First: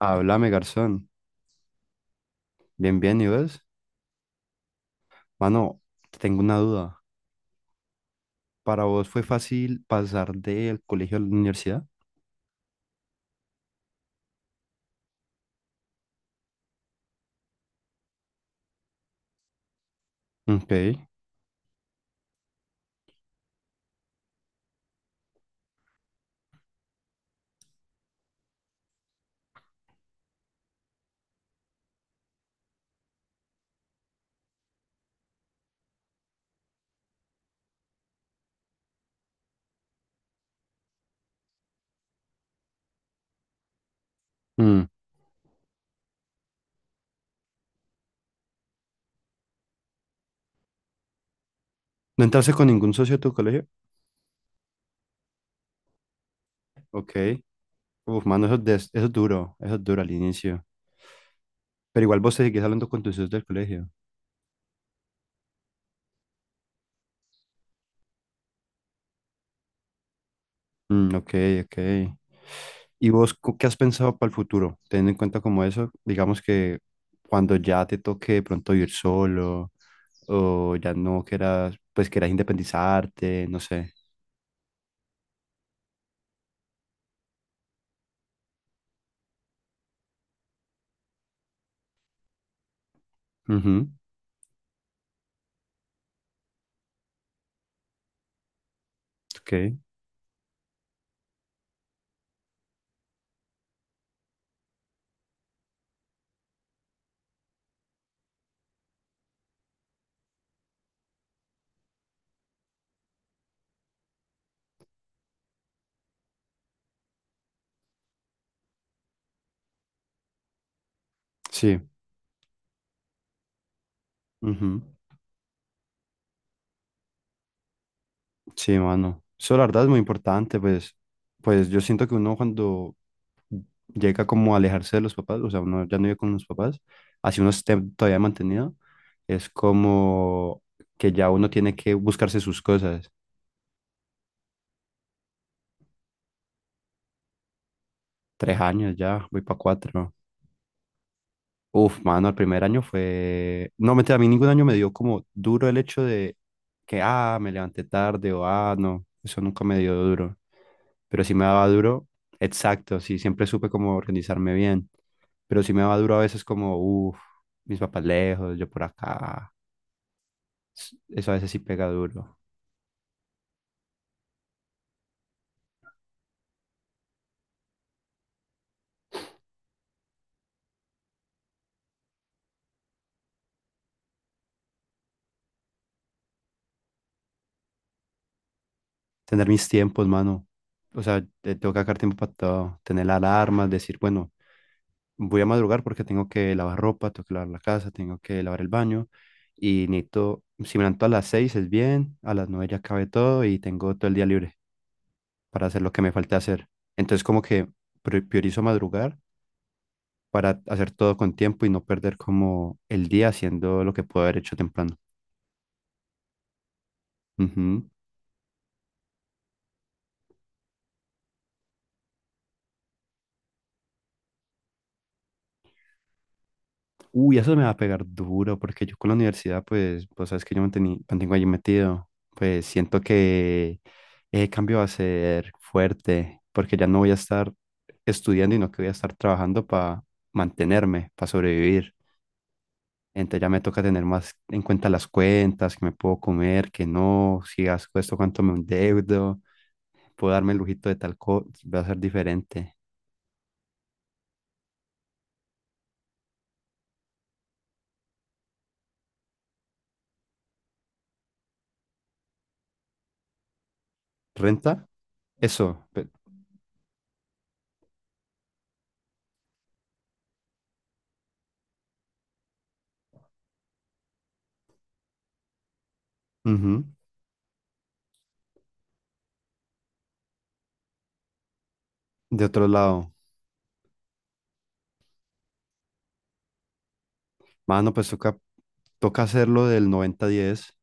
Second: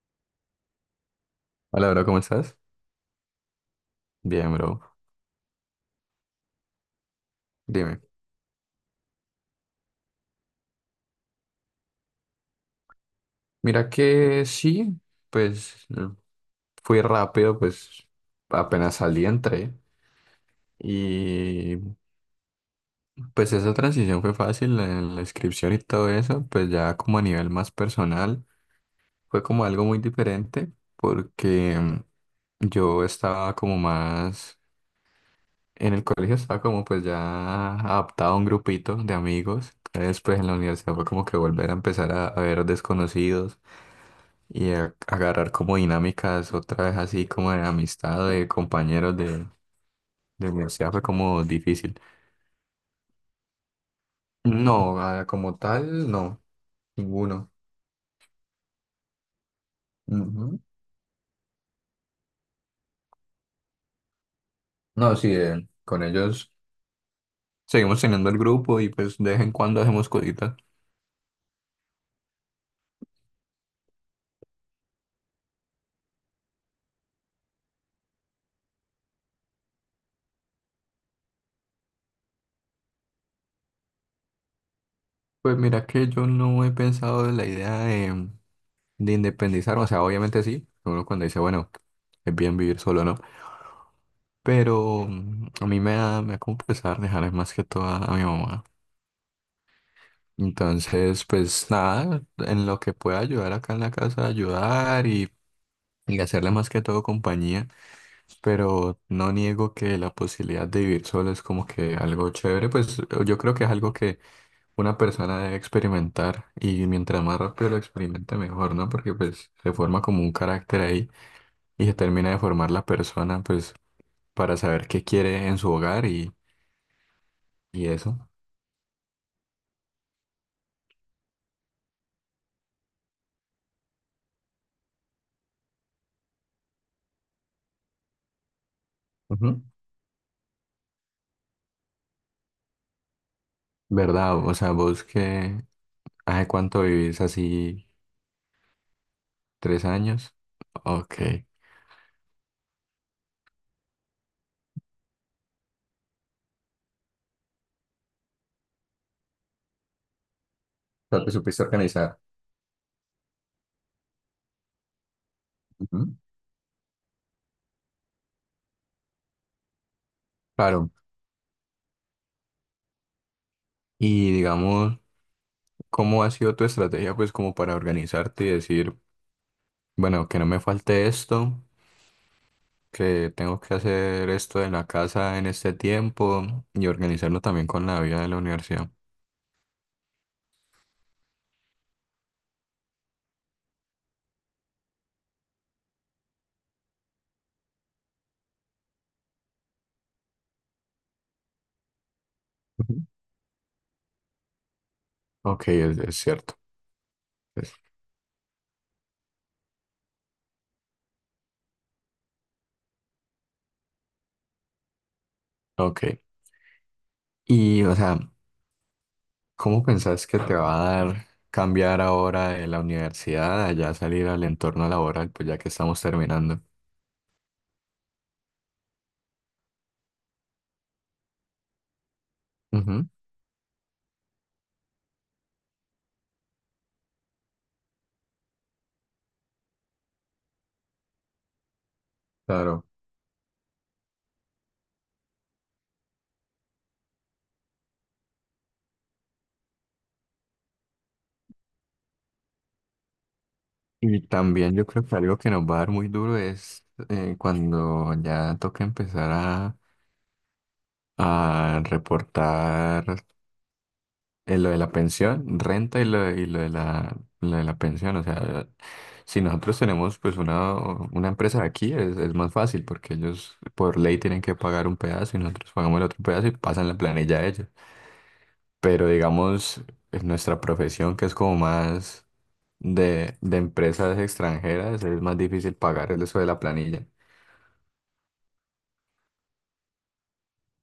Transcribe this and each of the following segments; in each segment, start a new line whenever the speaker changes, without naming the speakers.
Háblame, garzón.
Hola, bro, ¿cómo estás?
Bien, bien, ¿y vos?
Bien, bro.
Mano, tengo una duda.
Dime.
¿Para vos fue fácil pasar del colegio a la universidad?
Mira que sí, pues fui rápido, pues apenas salí, entré.
Ok.
Y pues esa transición fue fácil en la inscripción y todo eso, pues ya como a nivel más personal, fue como algo muy diferente porque yo estaba como más, en el colegio estaba como pues ya adaptado a un grupito de amigos. Después en la universidad fue como que volver a empezar a ver desconocidos y
Mm.
agarrar como dinámicas otra vez así como de amistad, de compañeros de universidad fue como difícil.
¿No entraste con ningún socio de tu colegio?
No, como tal, no,
Ok.
ninguno.
Uf, mano, eso, eso es duro. Eso es duro al
Ujú.
inicio. ¿Pero igual vos te seguís hablando con tus socios del colegio?
No, sí, con ellos seguimos teniendo el grupo y pues de vez en cuando hacemos cositas.
Mm, ok, ok. ¿Y vos qué has pensado para el futuro? Teniendo en cuenta como eso, digamos que cuando ya te toque de pronto ir solo o ya no quieras, pues quieras independizarte, no sé.
Pues mira que yo no he pensado en la idea de independizar, o sea, obviamente sí, uno cuando dice, bueno, es bien vivir solo, ¿no?
Ujú,
Pero a mí me da como pesar dejarles más que todo a mi mamá.
ok,
Entonces, pues nada, en lo que pueda ayudar acá en la casa, ayudar y hacerle más que todo compañía, pero no niego que la posibilidad de vivir solo es como que algo chévere, pues yo creo que es algo que una persona debe experimentar y mientras más rápido lo experimente mejor, ¿no? Porque pues se forma como un carácter ahí
sí,
y se termina de formar la persona, pues para
ujú.
saber qué quiere en su hogar y eso.
Sí, mano. Eso la verdad es muy importante, pues yo siento que uno cuando llega como a alejarse de los papás, o sea, uno ya no vive con los papás, así uno esté todavía mantenido, es
Ujú.
como que ya uno tiene que buscarse sus cosas.
¿Verdad? O sea, vos que, ¿hace cuánto vivís así?
3 años ya, voy para
Tres
4.
años. Ok.
Uf, mano, el primer año fue... no, mentira, a mí ningún año me dio como duro el hecho de que, ah, me levanté tarde o, ah, no, eso nunca me dio duro.
O
Pero
sea, te
sí me
supiste
daba duro,
organizar.
exacto, sí, siempre supe cómo organizarme bien. Pero sí me daba duro
Ujú.
a veces como, uff, mis papás lejos, yo por acá.
Claro.
Eso a veces sí pega duro.
Y digamos, ¿cómo ha sido tu estrategia, pues, como para organizarte y decir, bueno, que no me falte esto, que tengo que hacer esto en la casa en este tiempo y organizarlo también con la vida de la universidad?
Tener mis tiempos, mano. O sea, tengo que sacar tiempo para todo. Tener alarmas, decir, bueno, voy a madrugar porque tengo que lavar ropa, tengo que lavar la casa, tengo que lavar el baño y necesito, si me levanto a las 6 es bien, a las 9 ya
Ujú.
acabé todo y tengo todo el día libre
Ok,
para hacer lo que me
es
falte
cierto.
hacer. Entonces como que
es-
priorizo madrugar para hacer todo con tiempo y no perder como el día haciendo lo que puedo haber hecho temprano.
ok. Y,
Ujú.
o sea, ¿cómo pensás que te va a dar cambiar ahora de la universidad, allá salir al entorno laboral, pues ya que estamos terminando?
Uy, eso me va a pegar duro, porque yo con la universidad, pues, sabes que yo me mantengo allí metido. Pues siento
Ujú.
que ese cambio va a ser fuerte, porque ya no voy a estar estudiando, y no que voy a estar trabajando para mantenerme, para sobrevivir.
Claro.
Entonces ya me toca tener más en cuenta las cuentas, que me puedo comer, que no, si gasto esto, cuánto me endeudo, puedo darme el lujito de tal cosa, va a ser diferente.
Y también yo creo que algo que nos va a dar muy duro es cuando ya toca empezar a reportar lo
¿Renta?
de la pensión,
Eso.
renta y lo de la pensión. O sea, si nosotros tenemos pues una empresa aquí es más fácil porque ellos por ley tienen que pagar un pedazo y nosotros pagamos el otro pedazo y
Ujú.
pasan la planilla a ellos. Pero digamos, en nuestra profesión que es como más
De otro lado.
de empresas extranjeras es más difícil pagar el eso de la planilla.
Mano, pues toca hacerlo del noventa diez.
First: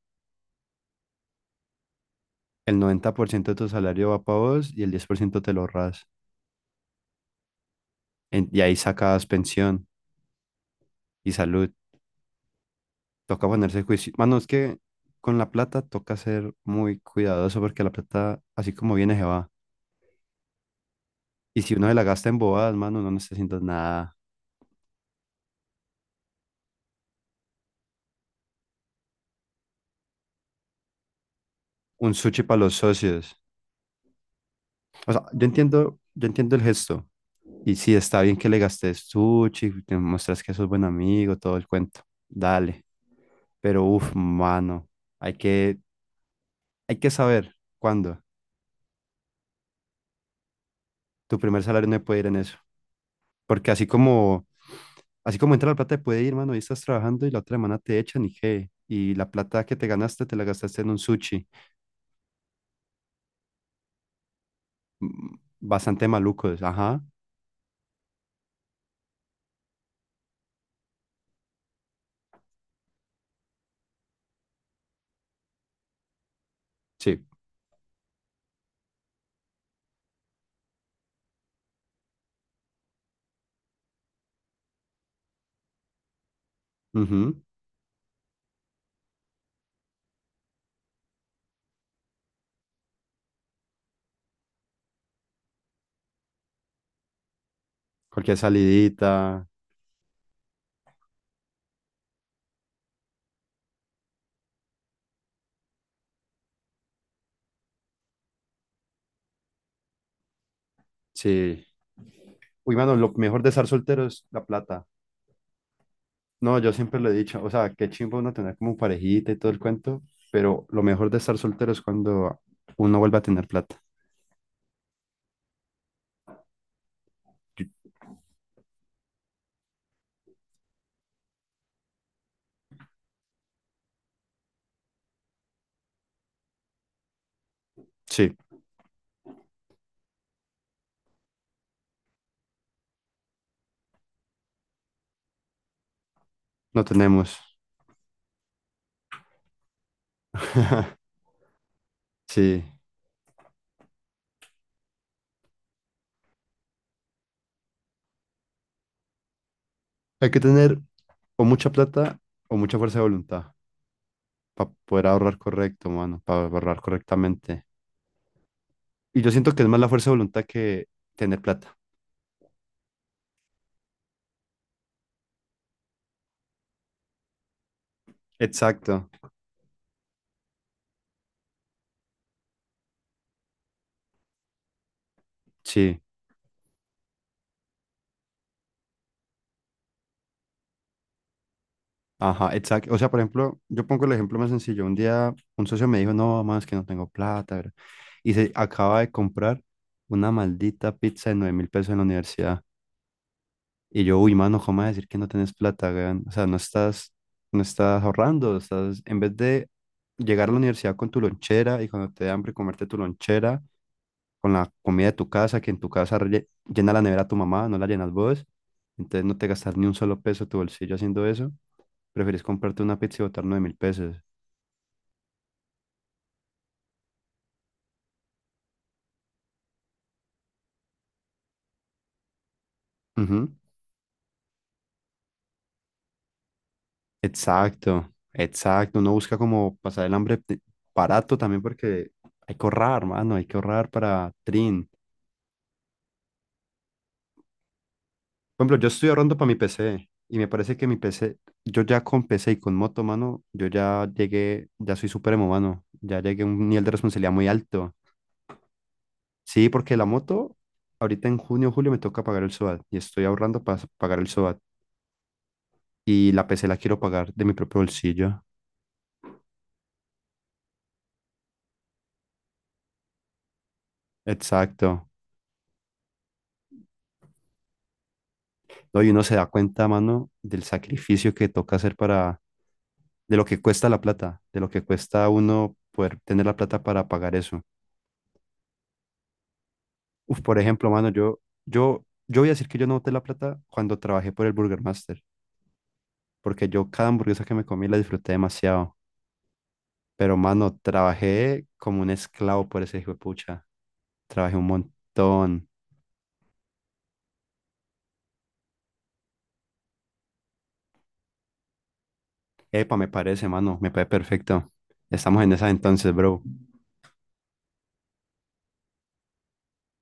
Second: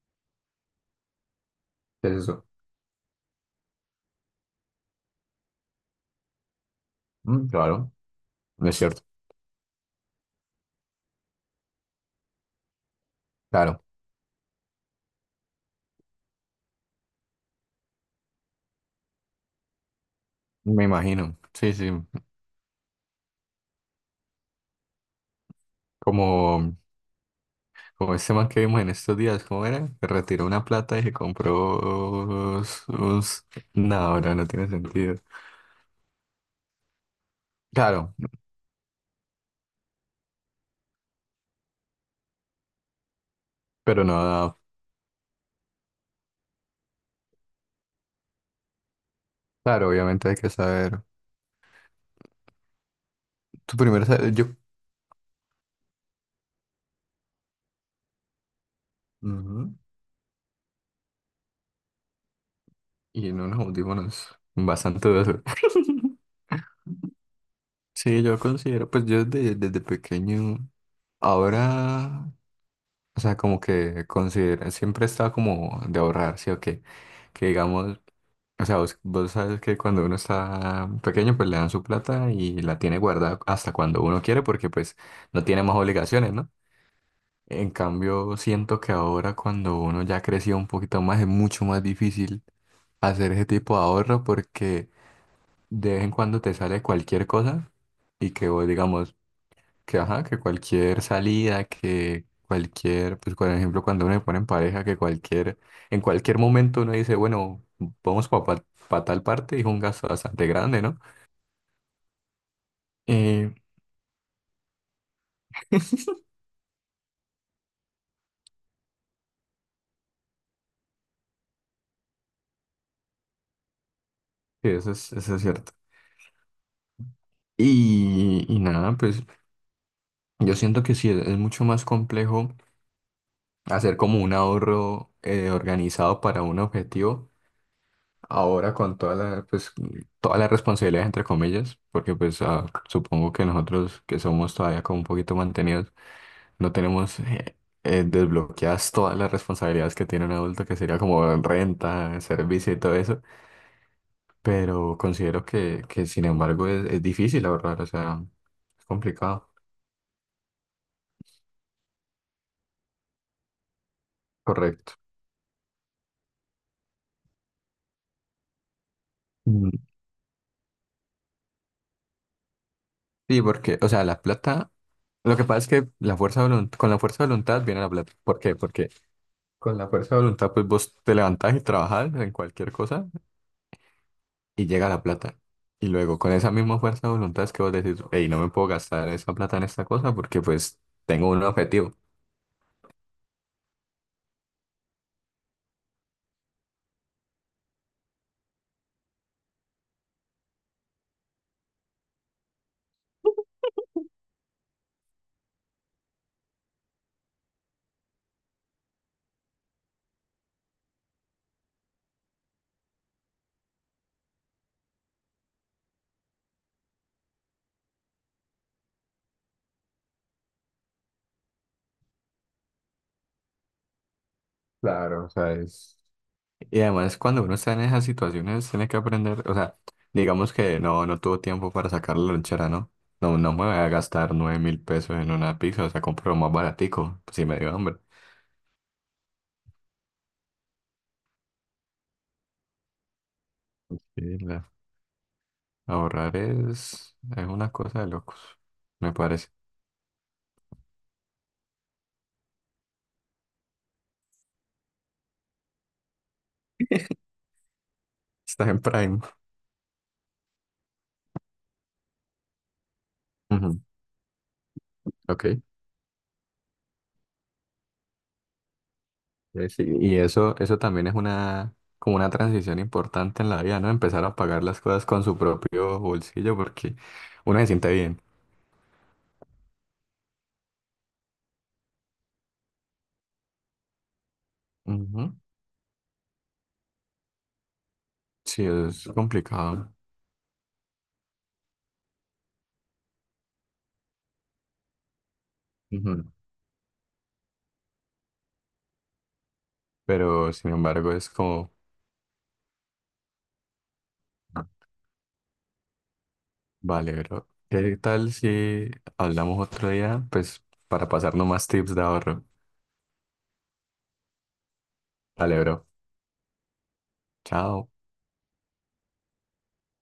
¿Qué es eso?
El 90% de tu salario va para vos y el 10% te lo ahorras.
Mm, claro,
Y
no
ahí
es cierto.
sacas pensión y salud. Toca ponerse
Claro,
juicio. Mano, es que con la plata toca ser muy cuidadoso porque la plata, así como viene, se va.
me imagino.
Y si
Sí,
uno
sí.
se la gasta en bobadas, mano, no necesitas nada.
Como, como este man que vimos en estos días, ¿cómo era? Que retiró una plata y se
Un sushi para
compró
los
sus
socios.
unos... No, no, no tiene
O
sentido.
sea, yo entiendo el gesto. Y sí,
Claro,
está bien que le gastes sushi, te muestras que sos buen amigo, todo el cuento. Dale. Pero
pero
uff,
no, no.
mano, hay que, hay que, saber cuándo.
Claro, obviamente hay que saber.
Tu primer salario no puede ir en eso. Porque
Tu
así
primero, yo...
como, así como entra la plata, te puede ir, mano, y estás trabajando y la otra semana te echan y qué. Y la plata
Ujú.
que te ganaste, te la gastaste en un sushi.
Y en unos audífonos bastante
Mm.
dudosos.
Bastante malucos, ajá.
Sí, yo considero, pues yo desde pequeño, ahora o sea, como que considera, siempre está como de ahorrar, ¿sí o qué?
Sí.
Que digamos, o sea, vos sabes que cuando uno está pequeño, pues le dan su plata y la tiene guardada hasta cuando uno quiere, porque pues no tiene más obligaciones, ¿no?
Ujú.
En cambio, siento que ahora cuando uno ya creció un poquito más, es mucho más difícil hacer ese tipo de ahorro porque de vez en cuando te sale cualquier cosa y
Cualquier
que vos, digamos,
salidita.
que, ajá, que cualquier salida, que cualquier, pues por ejemplo, cuando uno se pone en pareja, que cualquier, en cualquier momento uno dice, bueno, vamos para tal parte, y es un gasto bastante grande, ¿no?
Sí. Uy, mano, lo mejor de
Eh,
estar soltero es la plata. No, yo siempre lo he dicho, o sea, qué chimbo uno tener como parejita y todo el cuento, pero lo mejor de estar soltero es cuando uno vuelve a tener plata.
Sí, eso es cierto.
Yo-
Y nada, pues yo siento que sí, es mucho más complejo hacer como un ahorro organizado para un objetivo
Sí,
ahora con toda la, pues, toda la responsabilidad, entre comillas, porque pues supongo que nosotros que somos todavía como un poquito mantenidos, no
no
tenemos
tenemos.
desbloqueadas todas las responsabilidades que tiene un adulto, que sería como renta,
Sí,
servicio y todo eso, pero considero que sin embargo es difícil ahorrar, o sea, es complicado.
hay que tener o mucha plata o mucha fuerza de voluntad para
Correcto.
poder ahorrar correcto, mano, para ahorrar correctamente. Y yo siento que es
Mm,
más la fuerza de voluntad que tener plata.
sí, porque, o sea, la plata, lo que pasa es que la fuerza de con la fuerza de voluntad viene la plata. ¿Por qué? Porque
Exacto.
con la fuerza de voluntad, pues vos te levantás y trabajás en cualquier cosa y llega la plata. Y
Sí.
luego con esa misma fuerza de voluntad es que vos decís, hey, no me puedo gastar esa plata en esta cosa porque pues tengo un objetivo.
Ajá, exacto. O sea, por ejemplo, yo pongo el ejemplo más sencillo. Un día un socio me dijo, no, más que no tengo plata, bro. Y se acaba de comprar una maldita pizza de 9.000 pesos en la universidad. Y yo, uy, mano, ¿cómo vas a decir que no tienes plata, weón? O sea, no estás ahorrando, estás, en vez de llegar a la universidad con tu lonchera y cuando te dé hambre comerte tu lonchera con la comida de tu casa, que en tu casa llena la nevera tu mamá, no la llenas vos. Entonces no te gastas ni un solo peso de tu bolsillo haciendo eso. Preferís comprarte una pizza y botar 9.000 pesos.
Claro, o sea, es... Y además cuando uno está en esas situaciones tiene que aprender, o sea, digamos que no, no tuvo tiempo para sacar la lonchera, ¿no? No, no
Ujú.
me voy a gastar 9.000 pesos en una pizza, o sea, compro lo más baratico, si me dio hambre.
Exacto, exacto. Uno busca como pasar el hambre barato también porque hay que ahorrar, mano, hay que ahorrar para
Sí, la-
Trin.
ahorrar es una cosa de locos,
Por ejemplo, yo estoy
me
ahorrando para
parece.
mi PC y me parece que mi PC, yo ya con PC y con moto, mano, yo ya llegué, ya soy supremo, mano. Ya llegué a un nivel de responsabilidad muy alto.
Estás en Prime.
Sí, porque la moto, ahorita en junio o julio me toca pagar el SOAT y estoy ahorrando para
Ujú,
pagar el SOAT.
ok.
Y la PC la quiero pagar de mi propio bolsillo.
Sí, y eso también es una, como una transición importante en la vida, ¿no? Empezar a pagar las cosas
Exacto.
con su propio bolsillo porque uno se siente bien.
No, y uno se da cuenta, mano, del sacrificio que toca hacer para, de lo que cuesta la plata, de lo que cuesta a
Ujú,
uno poder tener la plata para pagar eso.
sí, es complicado.
Uf, por ejemplo, mano, yo voy a decir que yo no boté la plata cuando trabajé por el Burger Master,
Ujú,
porque yo cada hamburguesa que me comí la disfruté demasiado. Pero,
pero sin
mano,
embargo es
trabajé
como,
como un esclavo por ese hijo de pucha. Trabajé un montón.
vale, pero ¿qué tal si hablamos otro día? Pues para pasarnos más tips de ahorro.
Epa, me parece, mano, me parece perfecto. Estamos en
Vale,
esas
bro.
entonces, bro.
Chao.